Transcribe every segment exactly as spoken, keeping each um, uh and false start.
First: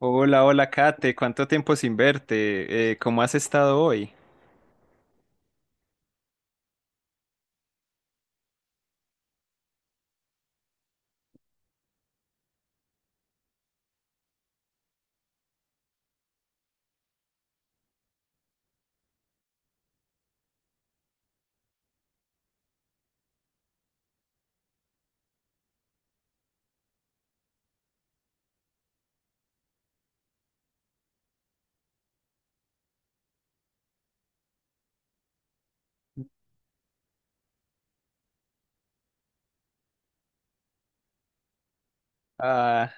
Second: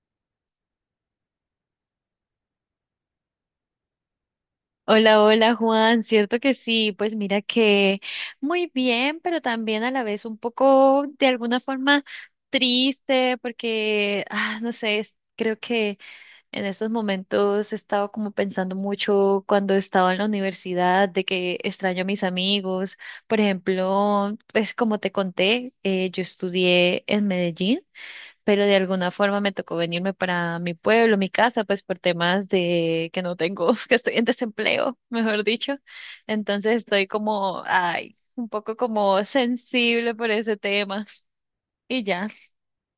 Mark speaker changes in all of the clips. Speaker 1: Hola, hola Kate, ¿cuánto tiempo sin verte? Eh, ¿cómo has estado hoy?
Speaker 2: Hola, hola Juan, cierto que sí, pues mira que muy bien, pero también a la vez un poco de alguna forma triste porque, ah, no sé, es- creo que en estos momentos he estado como pensando mucho cuando estaba en la universidad de que extraño a mis amigos. Por ejemplo, pues como te conté, eh, yo estudié en Medellín pero de alguna forma me tocó venirme para mi pueblo, mi casa, pues por temas de que no tengo, que estoy en desempleo, mejor dicho. Entonces estoy como, ay, un poco como sensible por ese tema. Y ya.
Speaker 1: Ah.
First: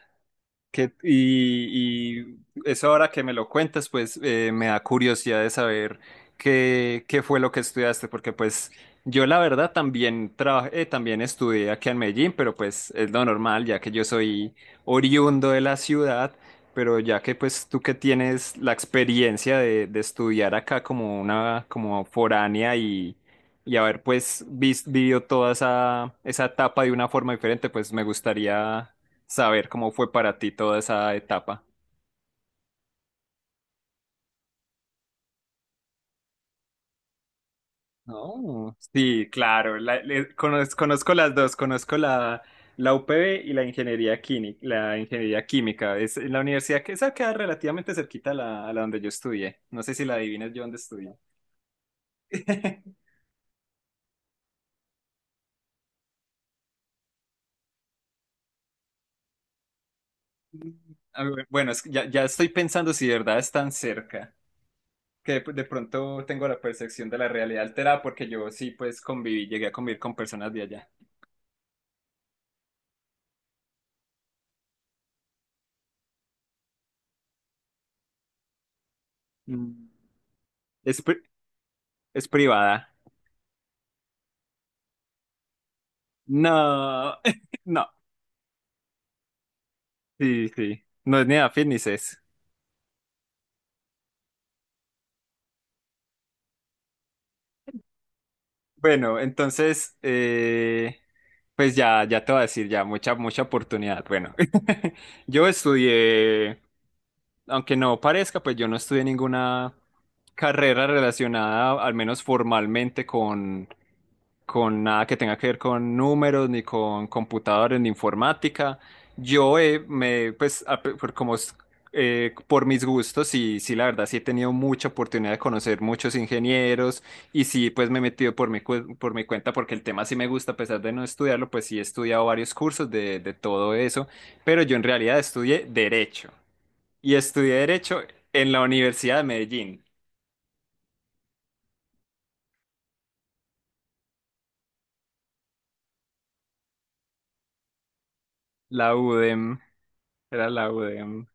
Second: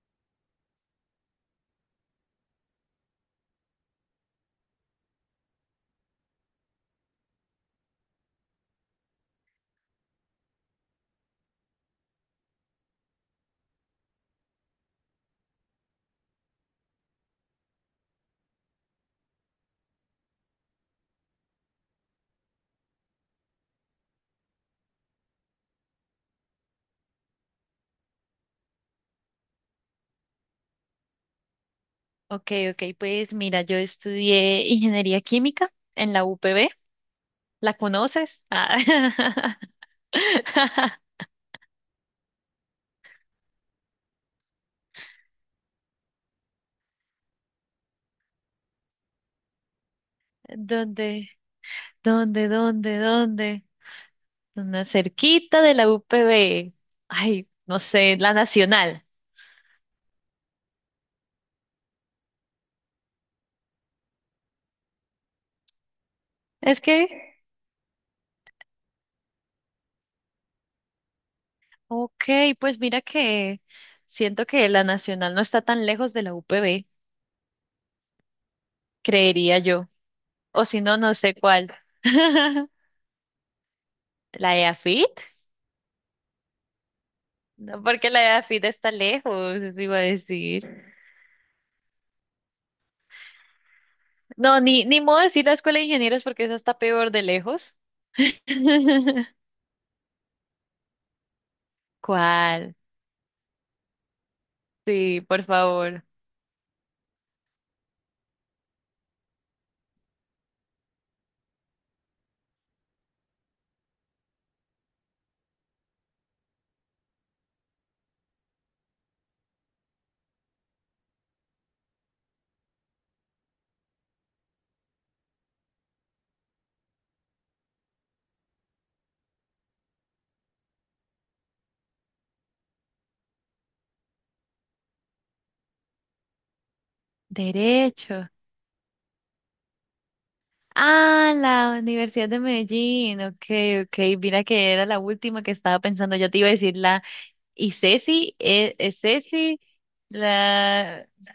Speaker 1: Que, y, y eso ahora que me lo cuentas, pues eh, me da curiosidad de saber qué, qué fue lo que estudiaste, porque pues yo la verdad también trabajé, eh, también estudié aquí en Medellín, pero pues es lo normal, ya que yo soy oriundo de la ciudad, pero ya que pues tú que tienes la experiencia de, de estudiar acá como una, como foránea, y, y haber pues vis- vivido toda esa, esa etapa de una forma diferente, pues me gustaría saber cómo fue para ti toda esa etapa.
Speaker 2: Ok, ok, pues mira, yo estudié ingeniería química en la U P B. ¿La conoces?
Speaker 1: No. Sí,
Speaker 2: Ah.
Speaker 1: claro, la- le- conoz- conozco, las dos, conozco la, la U P B y la ingeniería química, la ingeniería química. Es en la universidad que esa queda relativamente cerquita a la, a la donde yo estudié. No sé si la adivinas yo dónde estudié.
Speaker 2: ¿Dónde? ¿Dónde? ¿Dónde? ¿Dónde? Una cerquita de la U P B. Ay, no sé, la Nacional.
Speaker 1: Ah, bu- Bueno, es que ya, ya estoy pensando si de verdad es tan cerca, que de, de pronto tengo la
Speaker 2: Es
Speaker 1: percepción de la
Speaker 2: que,
Speaker 1: realidad alterada porque yo sí pues conviví, llegué a convivir con personas de allá.
Speaker 2: ok, pues mira que siento que la Nacional no está tan lejos de la U P B, creería
Speaker 1: Mm.
Speaker 2: yo. O si no,
Speaker 1: Es,
Speaker 2: no
Speaker 1: pri-
Speaker 2: sé cuál.
Speaker 1: es privada.
Speaker 2: ¿La EAFIT?
Speaker 1: No,
Speaker 2: No,
Speaker 1: no,
Speaker 2: porque la EAFIT está lejos, eso iba a
Speaker 1: sí,
Speaker 2: decir.
Speaker 1: sí. No es ni afín ni ces.
Speaker 2: No, ni, ni modo decir la Escuela de Ingenieros porque esa está peor de lejos.
Speaker 1: Bueno, entonces, eh, pues ya, ya te voy a decir,
Speaker 2: ¿Cuál?
Speaker 1: ya, mucha, mucha oportunidad. Bueno,
Speaker 2: Sí, por
Speaker 1: yo
Speaker 2: favor.
Speaker 1: estudié, aunque no parezca, pues yo no estudié ninguna carrera relacionada, al menos formalmente, con, con nada que tenga que ver con números, ni con computadores, ni informática. Yo eh, me, pues, a- por, como, es- eh, Por mis gustos, sí, sí, la verdad, sí he tenido mucha oportunidad de conocer muchos ingenieros y sí, pues me he metido por mi, cu- por mi cuenta porque el tema sí me gusta, a pesar de no estudiarlo, pues sí he estudiado varios cursos de, de todo eso, pero yo en realidad estudié Derecho y estudié Derecho
Speaker 2: Derecho.
Speaker 1: en la Universidad de Medellín,
Speaker 2: Ah, la Universidad de Medellín. Ok, ok. Mira que era la última que estaba pensando. Yo te iba a decir la Y Ceci, eh, eh,
Speaker 1: la
Speaker 2: Ceci,
Speaker 1: UDEM, era la
Speaker 2: la...
Speaker 1: UDEM.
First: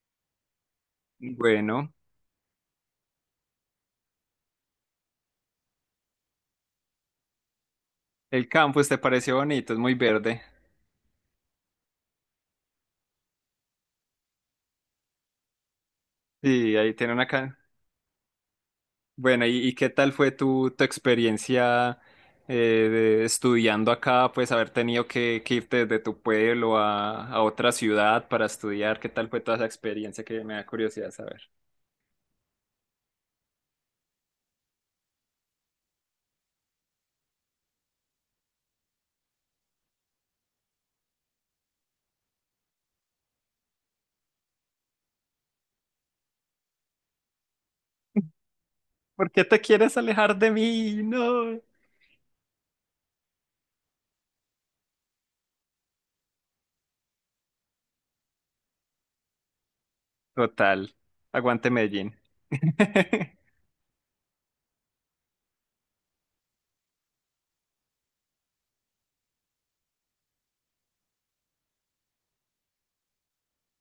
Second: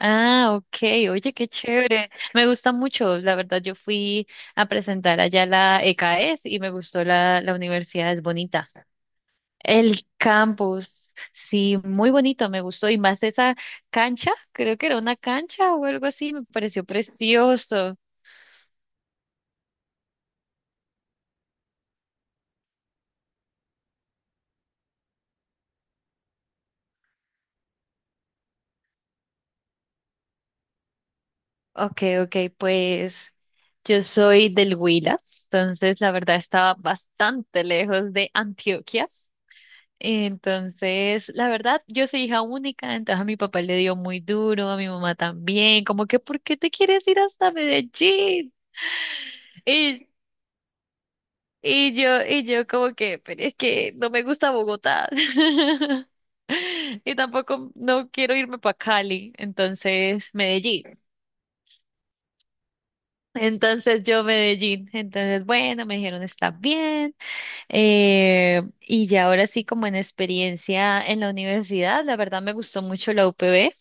Speaker 2: Ah, ok, oye, qué
Speaker 1: Bueno,
Speaker 2: chévere. Me gusta mucho, la verdad, yo fui a presentar allá la ECAES y me gustó la, la universidad, es
Speaker 1: el
Speaker 2: bonita.
Speaker 1: campus te pareció bonito, es muy
Speaker 2: El
Speaker 1: verde.
Speaker 2: campus, sí, muy bonito, me gustó. Y más esa cancha, creo que era una cancha o algo así, me
Speaker 1: Sí,
Speaker 2: pareció
Speaker 1: ahí tiene una, ca-
Speaker 2: precioso.
Speaker 1: bueno, ¿y, y qué tal fue tu, tu, experiencia eh, de- estudiando acá? Pues haber tenido que, que irte desde tu pueblo a, a otra ciudad para estudiar. ¿Qué tal fue toda esa experiencia que me da curiosidad saber?
Speaker 2: Ok, ok, pues yo soy del Huila, entonces la verdad estaba bastante lejos de Antioquia. Entonces, la verdad, yo soy hija única, entonces a mi papá le dio muy duro, a mi mamá también, como que, ¿por qué te quieres ir hasta Medellín?
Speaker 1: ¿Por qué te quieres
Speaker 2: Y,
Speaker 1: alejar de mí? No.
Speaker 2: y yo, y yo como que, pero es que no me gusta Bogotá. Y tampoco no quiero irme para Cali, entonces
Speaker 1: Total.
Speaker 2: Medellín.
Speaker 1: Aguante Medellín.
Speaker 2: Entonces yo Medellín. Entonces, bueno, me dijeron está bien. Eh, y ya ahora sí, como en experiencia en la universidad, la verdad me gustó mucho la U P B.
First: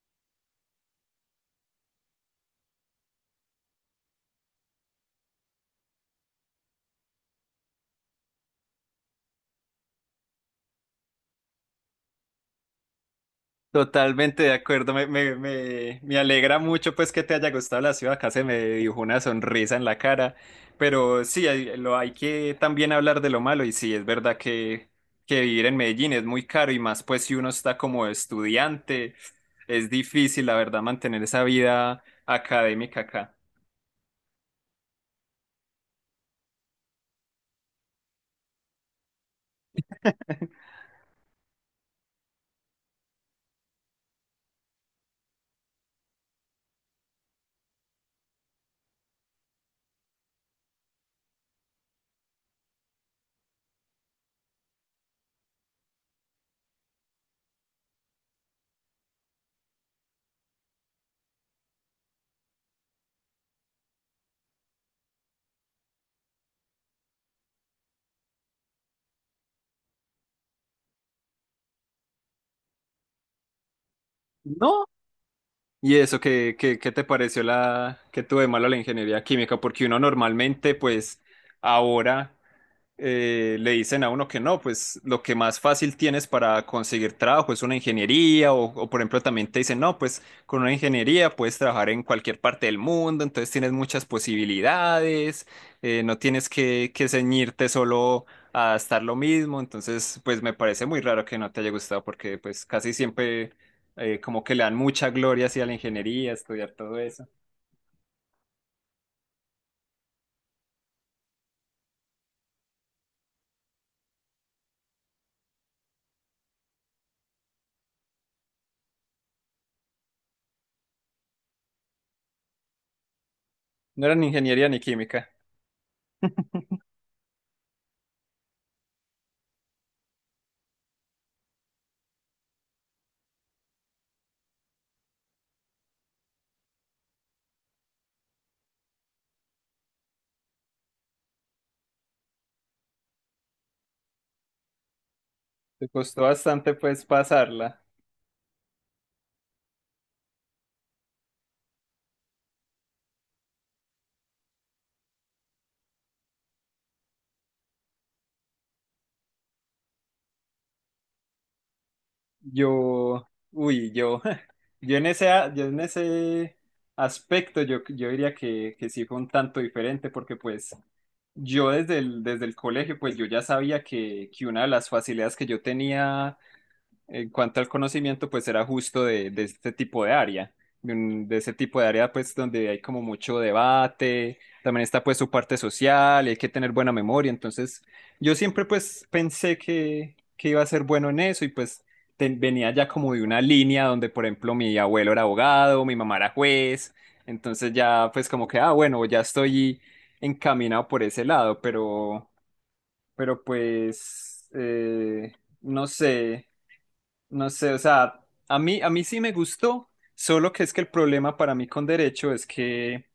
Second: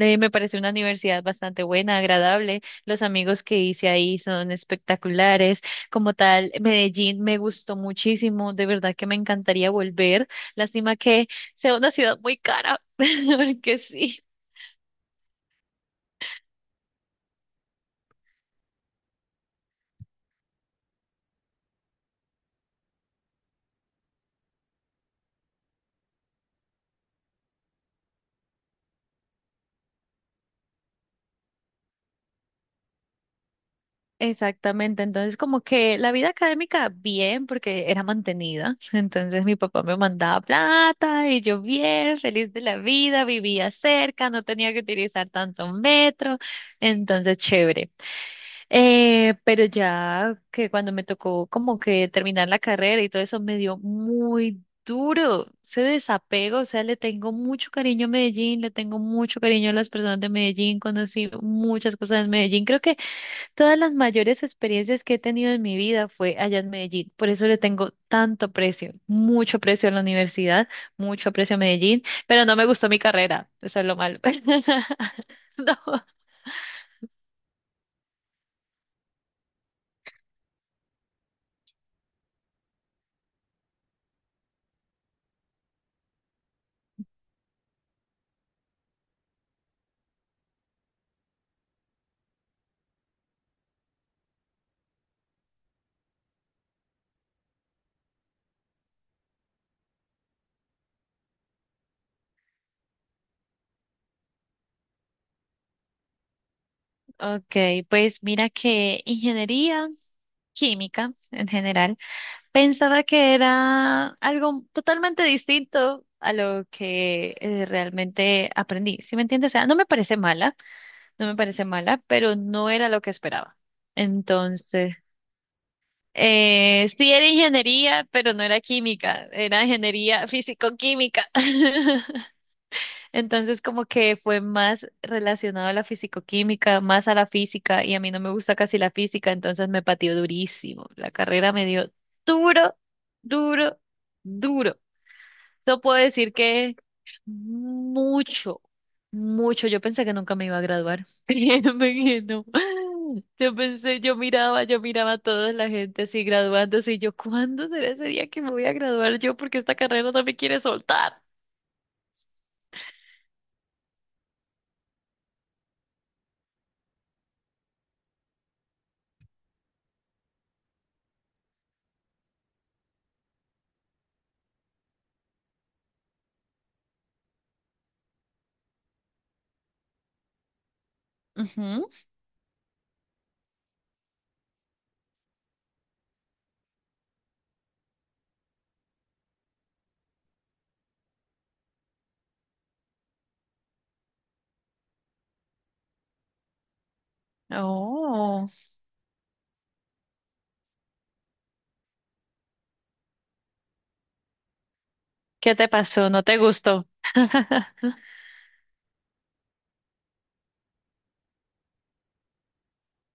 Speaker 2: Eh, me parece una universidad bastante buena, agradable. Los amigos que hice ahí son espectaculares. Como tal, Medellín me gustó muchísimo. De verdad que me encantaría volver. Lástima que sea una ciudad muy cara, porque sí.
Speaker 1: Totalmente de acuerdo, me, me, me, me alegra mucho pues que te haya gustado la ciudad, acá se me dibujó una sonrisa en la cara, pero sí, hay, lo, hay que también hablar de lo malo y sí, es verdad que, que, vivir en Medellín es muy caro y más pues si uno está como estudiante, es difícil la verdad mantener esa vida académica acá.
Speaker 2: Exactamente, entonces como que la vida académica bien porque era mantenida, entonces mi papá me mandaba plata y yo bien, feliz de la vida, vivía cerca, no tenía que utilizar tanto metro, entonces chévere. Eh, pero ya que cuando me tocó como que terminar la carrera y todo eso me dio muy duro ese desapego, o sea, le tengo mucho cariño a Medellín, le tengo mucho cariño a las personas de Medellín, conocí muchas cosas en Medellín, creo que todas las mayores experiencias que he tenido en mi vida fue allá en Medellín. Por eso le tengo tanto precio, mucho precio a la universidad, mucho precio a Medellín, pero no me gustó mi carrera. Eso es lo malo.
Speaker 1: No.
Speaker 2: No.
Speaker 1: ¿Y eso qué, qué, qué te pareció la que tuve malo la ingeniería química? Porque uno normalmente, pues, ahora eh, le dicen a uno que no, pues lo que más fácil tienes para conseguir trabajo es una ingeniería o, o, por ejemplo también te dicen, no, pues con una ingeniería puedes trabajar en cualquier parte del mundo, entonces tienes muchas posibilidades, eh, no tienes que, que, ceñirte solo a estar lo mismo, entonces pues me parece muy raro que no te haya gustado porque pues casi siempre eh, como que le dan mucha gloria hacia la ingeniería, estudiar todo eso.
Speaker 2: Ok, pues mira que ingeniería química en general, pensaba que era algo totalmente distinto a lo que eh, realmente aprendí. ¿Sí me entiendes? O sea, no me parece mala, no me parece mala, pero no era lo que esperaba.
Speaker 1: No era ni ingeniería ni
Speaker 2: Entonces,
Speaker 1: química,
Speaker 2: Eh, sí era ingeniería, pero no era química, era ingeniería físico-química. Entonces como que fue más relacionado a la físico-química, más a la física, y a mí no me gusta casi la física, entonces me pateó durísimo. La carrera me dio duro, duro, duro. Eso
Speaker 1: te
Speaker 2: puedo
Speaker 1: costó
Speaker 2: decir
Speaker 1: bastante
Speaker 2: que
Speaker 1: pues pasarla.
Speaker 2: mucho, mucho. Yo pensé que nunca me iba a graduar. Créeme que no. Yo pensé, yo miraba, yo miraba a toda la gente así graduándose y yo, ¿cuándo será ese día que me voy a graduar yo? Porque esta carrera no me quiere soltar.
Speaker 1: Yo, uy, yo, yo en ese, a- yo en ese aspecto, yo, yo diría que, que, sí fue un tanto diferente, porque pues yo desde el, desde el, colegio, pues yo ya sabía que, que una de las facilidades que yo tenía en cuanto al conocimiento, pues era justo de, de este tipo de área, de, un- de ese tipo de
Speaker 2: Ujú.
Speaker 1: área, pues donde hay como mucho debate, también está pues su parte social, y hay que tener buena memoria, entonces yo siempre pues pensé que, que iba a ser bueno en eso y pues ten- venía ya como de una línea donde, por ejemplo, mi abuelo era abogado, mi mamá era juez, entonces ya pues
Speaker 2: Oh,
Speaker 1: como que, ah, bueno, ya estoy encaminado por ese lado, pero, pero pues... eh,
Speaker 2: ¿qué te
Speaker 1: no
Speaker 2: pasó? ¿No te
Speaker 1: sé,
Speaker 2: gustó?
Speaker 1: no sé, o sea, a mí, a mí sí me gustó, solo que es que el problema para mí con derecho es que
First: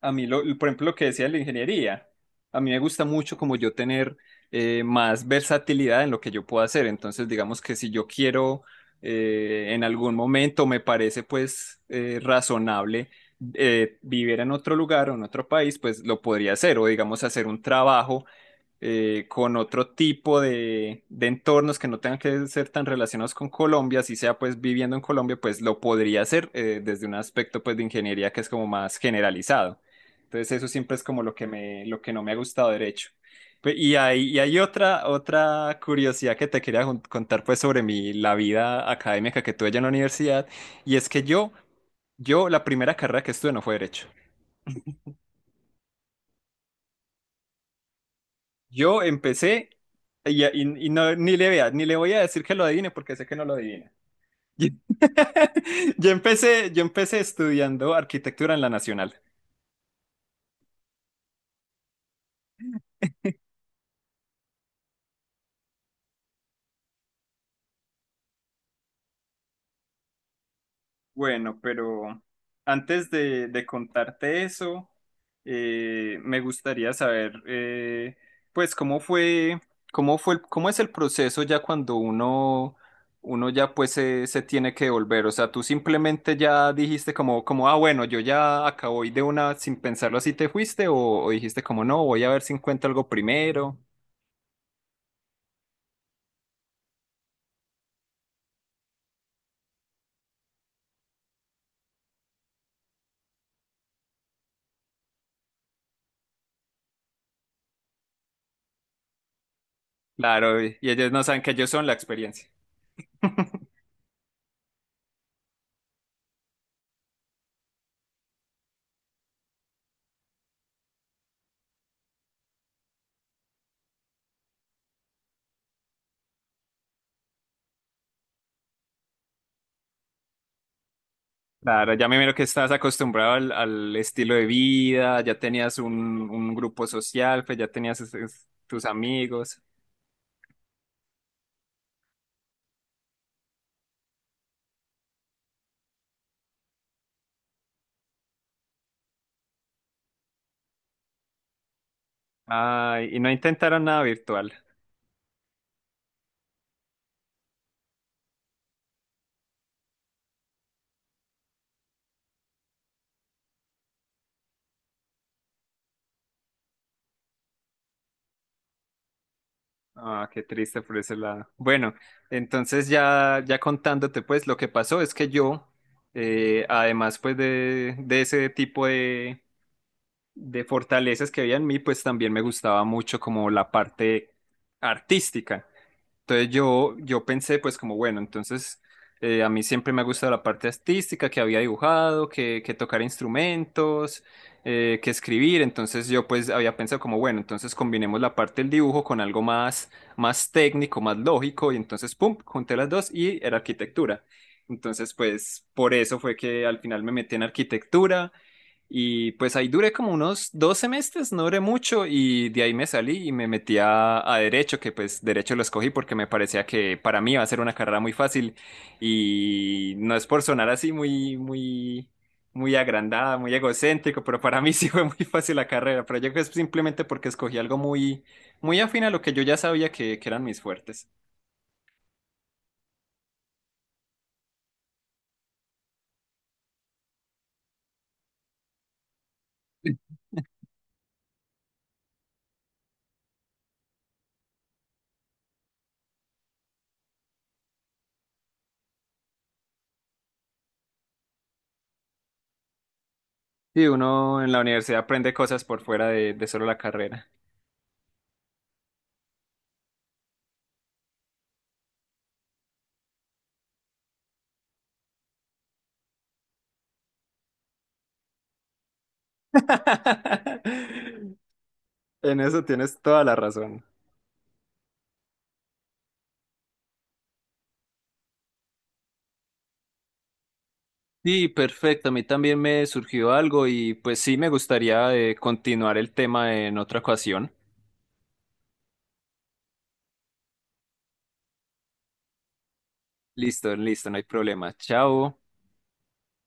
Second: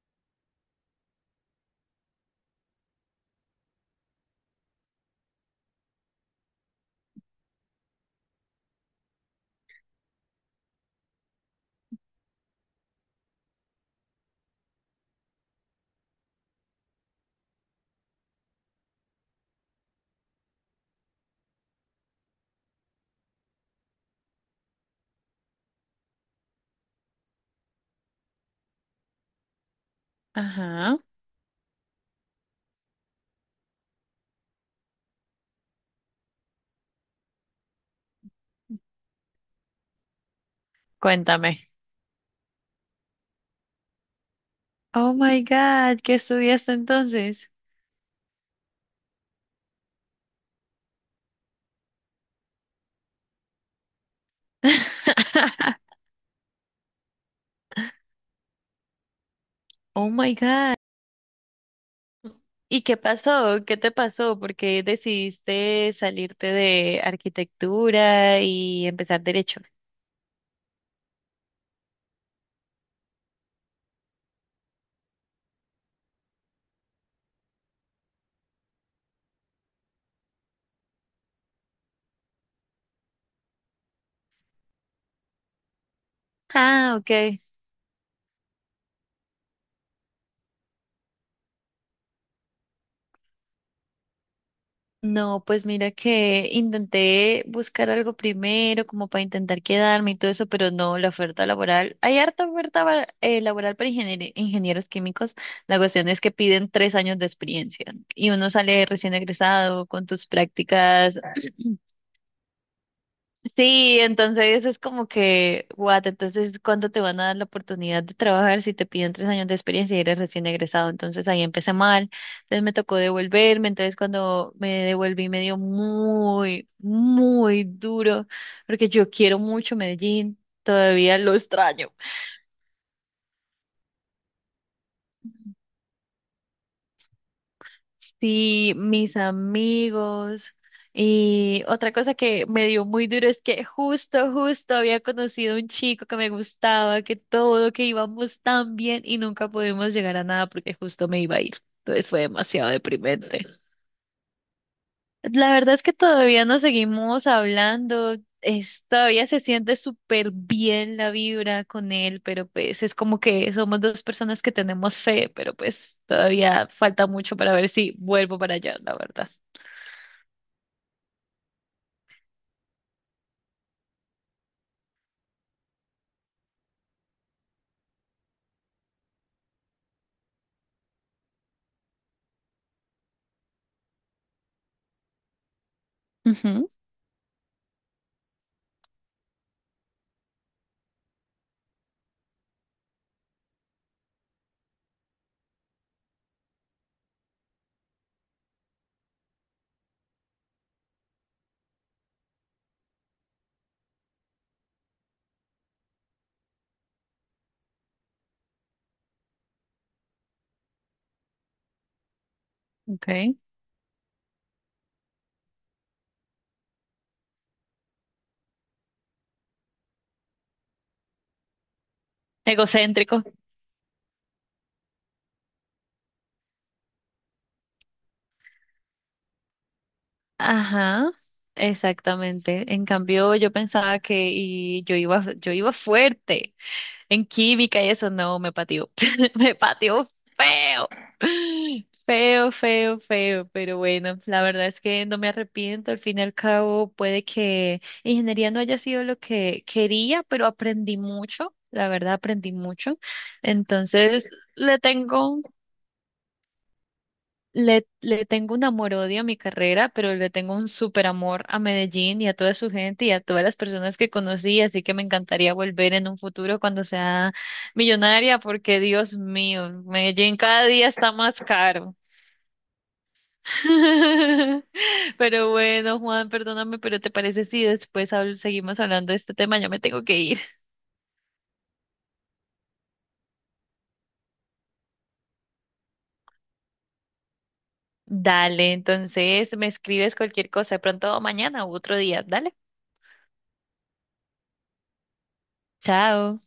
Speaker 1: a mí, lo, por ejemplo, lo que decía de la ingeniería, a mí me gusta mucho como yo tener eh, más versatilidad en lo que yo puedo hacer. Entonces, digamos que si yo quiero eh, en algún momento me parece pues eh, razonable eh, vivir en otro lugar o en otro país, pues lo podría hacer o digamos hacer un trabajo eh, con otro tipo de, de entornos que no tengan que ser tan relacionados con Colombia, si sea pues viviendo en Colombia, pues lo podría hacer eh, desde un aspecto pues de ingeniería que es como más generalizado. Entonces eso siempre
Speaker 2: Ajá,
Speaker 1: es como lo que me, lo que no me ha gustado derecho. Pe- Y hay, y hay otra, otra, curiosidad que te quería jun- contar pues sobre mi, la vida académica que tuve allá en la universidad, y es que yo,
Speaker 2: cuéntame.
Speaker 1: yo la primera carrera que estudié no fue derecho.
Speaker 2: Oh my God, ¿qué estudiaste entonces?
Speaker 1: Yo empecé y, y- y no, ni le vea, ni le voy a decir que lo adivine porque sé que no lo adivina. Yo empecé, yo empecé estudiando arquitectura en la Nacional.
Speaker 2: Oh my God. ¿Y qué pasó? ¿Qué te pasó? ¿Por qué decidiste salirte de arquitectura y empezar derecho?
Speaker 1: Bueno, pero antes de, de contarte eso, eh, me gustaría saber, eh, pues, cómo fue, cómo fue, el- cómo es el proceso ya cuando uno, uno ya pues se, se tiene que volver. O sea, tú simplemente ya
Speaker 2: Ah,
Speaker 1: dijiste
Speaker 2: ok.
Speaker 1: como, como, ah, bueno, yo ya acabo y de una sin pensarlo así te fuiste, o, o dijiste como, no, voy a ver si encuentro algo primero.
Speaker 2: No, pues mira que intenté buscar algo primero, como para intentar quedarme y todo eso, pero no, la oferta laboral. Hay harta oferta va- eh, laboral para ingenier- ingenieros químicos. La cuestión es que piden tres años de experiencia y uno sale recién egresado con tus
Speaker 1: Claro, y y ellos
Speaker 2: prácticas.
Speaker 1: no saben que ellos son la experiencia.
Speaker 2: Sí, entonces es como que, what, entonces, ¿cuándo te van a dar la oportunidad de trabajar si te piden tres años de experiencia y eres recién egresado? Entonces ahí empecé mal, entonces me tocó devolverme, entonces cuando me devolví me dio muy, muy duro, porque yo quiero mucho Medellín, todavía lo
Speaker 1: Claro,
Speaker 2: extraño.
Speaker 1: ya me miro que estás acostumbrado al, al estilo de vida, ya tenías un, un grupo social, pues ya tenías es- es-
Speaker 2: Sí,
Speaker 1: tus
Speaker 2: mis
Speaker 1: amigos.
Speaker 2: amigos. Y otra cosa que me dio muy duro es que justo, justo había conocido a un chico que me gustaba, que todo, que íbamos tan bien y nunca pudimos llegar a nada porque justo me iba a ir. Entonces fue demasiado
Speaker 1: Ay, y no
Speaker 2: deprimente.
Speaker 1: intentaron nada virtual.
Speaker 2: La verdad es que todavía nos seguimos hablando, es, todavía se siente súper bien la vibra con él, pero pues es como que somos dos personas que tenemos fe, pero pues todavía falta mucho para ver si vuelvo para allá, la verdad.
Speaker 1: Ah, qué triste por ese lado. Bueno, entonces ya, ya contándote, pues lo que pasó es que yo, eh, además pues de, de ese tipo de, de fortalezas que había en mí, pues también me gustaba mucho como la parte artística. Entonces
Speaker 2: Ujú,
Speaker 1: yo, yo pensé pues como, bueno, entonces eh, a mí siempre me ha gustado la parte artística, que había dibujado, que, que tocar instrumentos, eh, que escribir, entonces yo pues había pensado como, bueno, entonces combinemos la parte del dibujo con algo más, más técnico, más lógico, y entonces, ¡pum!, junté las dos y era arquitectura. Entonces pues por eso fue que al final me metí en arquitectura. Y pues ahí duré como unos dos semestres, no duré mucho y de ahí me salí y
Speaker 2: ok.
Speaker 1: me metí a, a Derecho, que pues Derecho lo escogí porque me parecía que para mí iba a ser una carrera muy fácil y no es por sonar así muy, muy, muy
Speaker 2: Egocéntrico.
Speaker 1: agrandada, muy egocéntrico, pero para mí sí fue muy fácil la carrera, pero yo creo que es simplemente porque escogí algo muy, muy afín a lo que yo ya sabía que, que eran mis fuertes.
Speaker 2: Ajá, exactamente. En cambio, yo pensaba que y yo iba, yo iba fuerte en química y eso no me pateó. Me pateó feo. Feo, feo, feo. Pero bueno, la verdad es que no me arrepiento. Al fin y al cabo, puede que ingeniería no haya sido lo que quería, pero aprendí mucho. La verdad, aprendí mucho.
Speaker 1: Y
Speaker 2: Entonces,
Speaker 1: uno en la
Speaker 2: le
Speaker 1: universidad aprende
Speaker 2: tengo
Speaker 1: cosas por fuera de, de, solo la carrera.
Speaker 2: le, le tengo un amor-odio a mi carrera, pero le tengo un súper amor a Medellín y a toda su gente y a todas las personas que conocí, así que me encantaría volver en un futuro cuando sea millonaria, porque Dios mío, Medellín cada día está más caro.
Speaker 1: En eso tienes toda la razón.
Speaker 2: Pero bueno, Juan, perdóname, pero ¿te parece si después habl- seguimos hablando de este tema? Ya me tengo que ir.
Speaker 1: Sí, perfecto. A mí también me surgió algo y pues sí me gustaría eh, continuar el tema en otra ocasión.
Speaker 2: Dale, entonces me escribes cualquier cosa, de pronto mañana u otro día. Dale,
Speaker 1: Listo, listo, no hay problema. Chao.
Speaker 2: chao.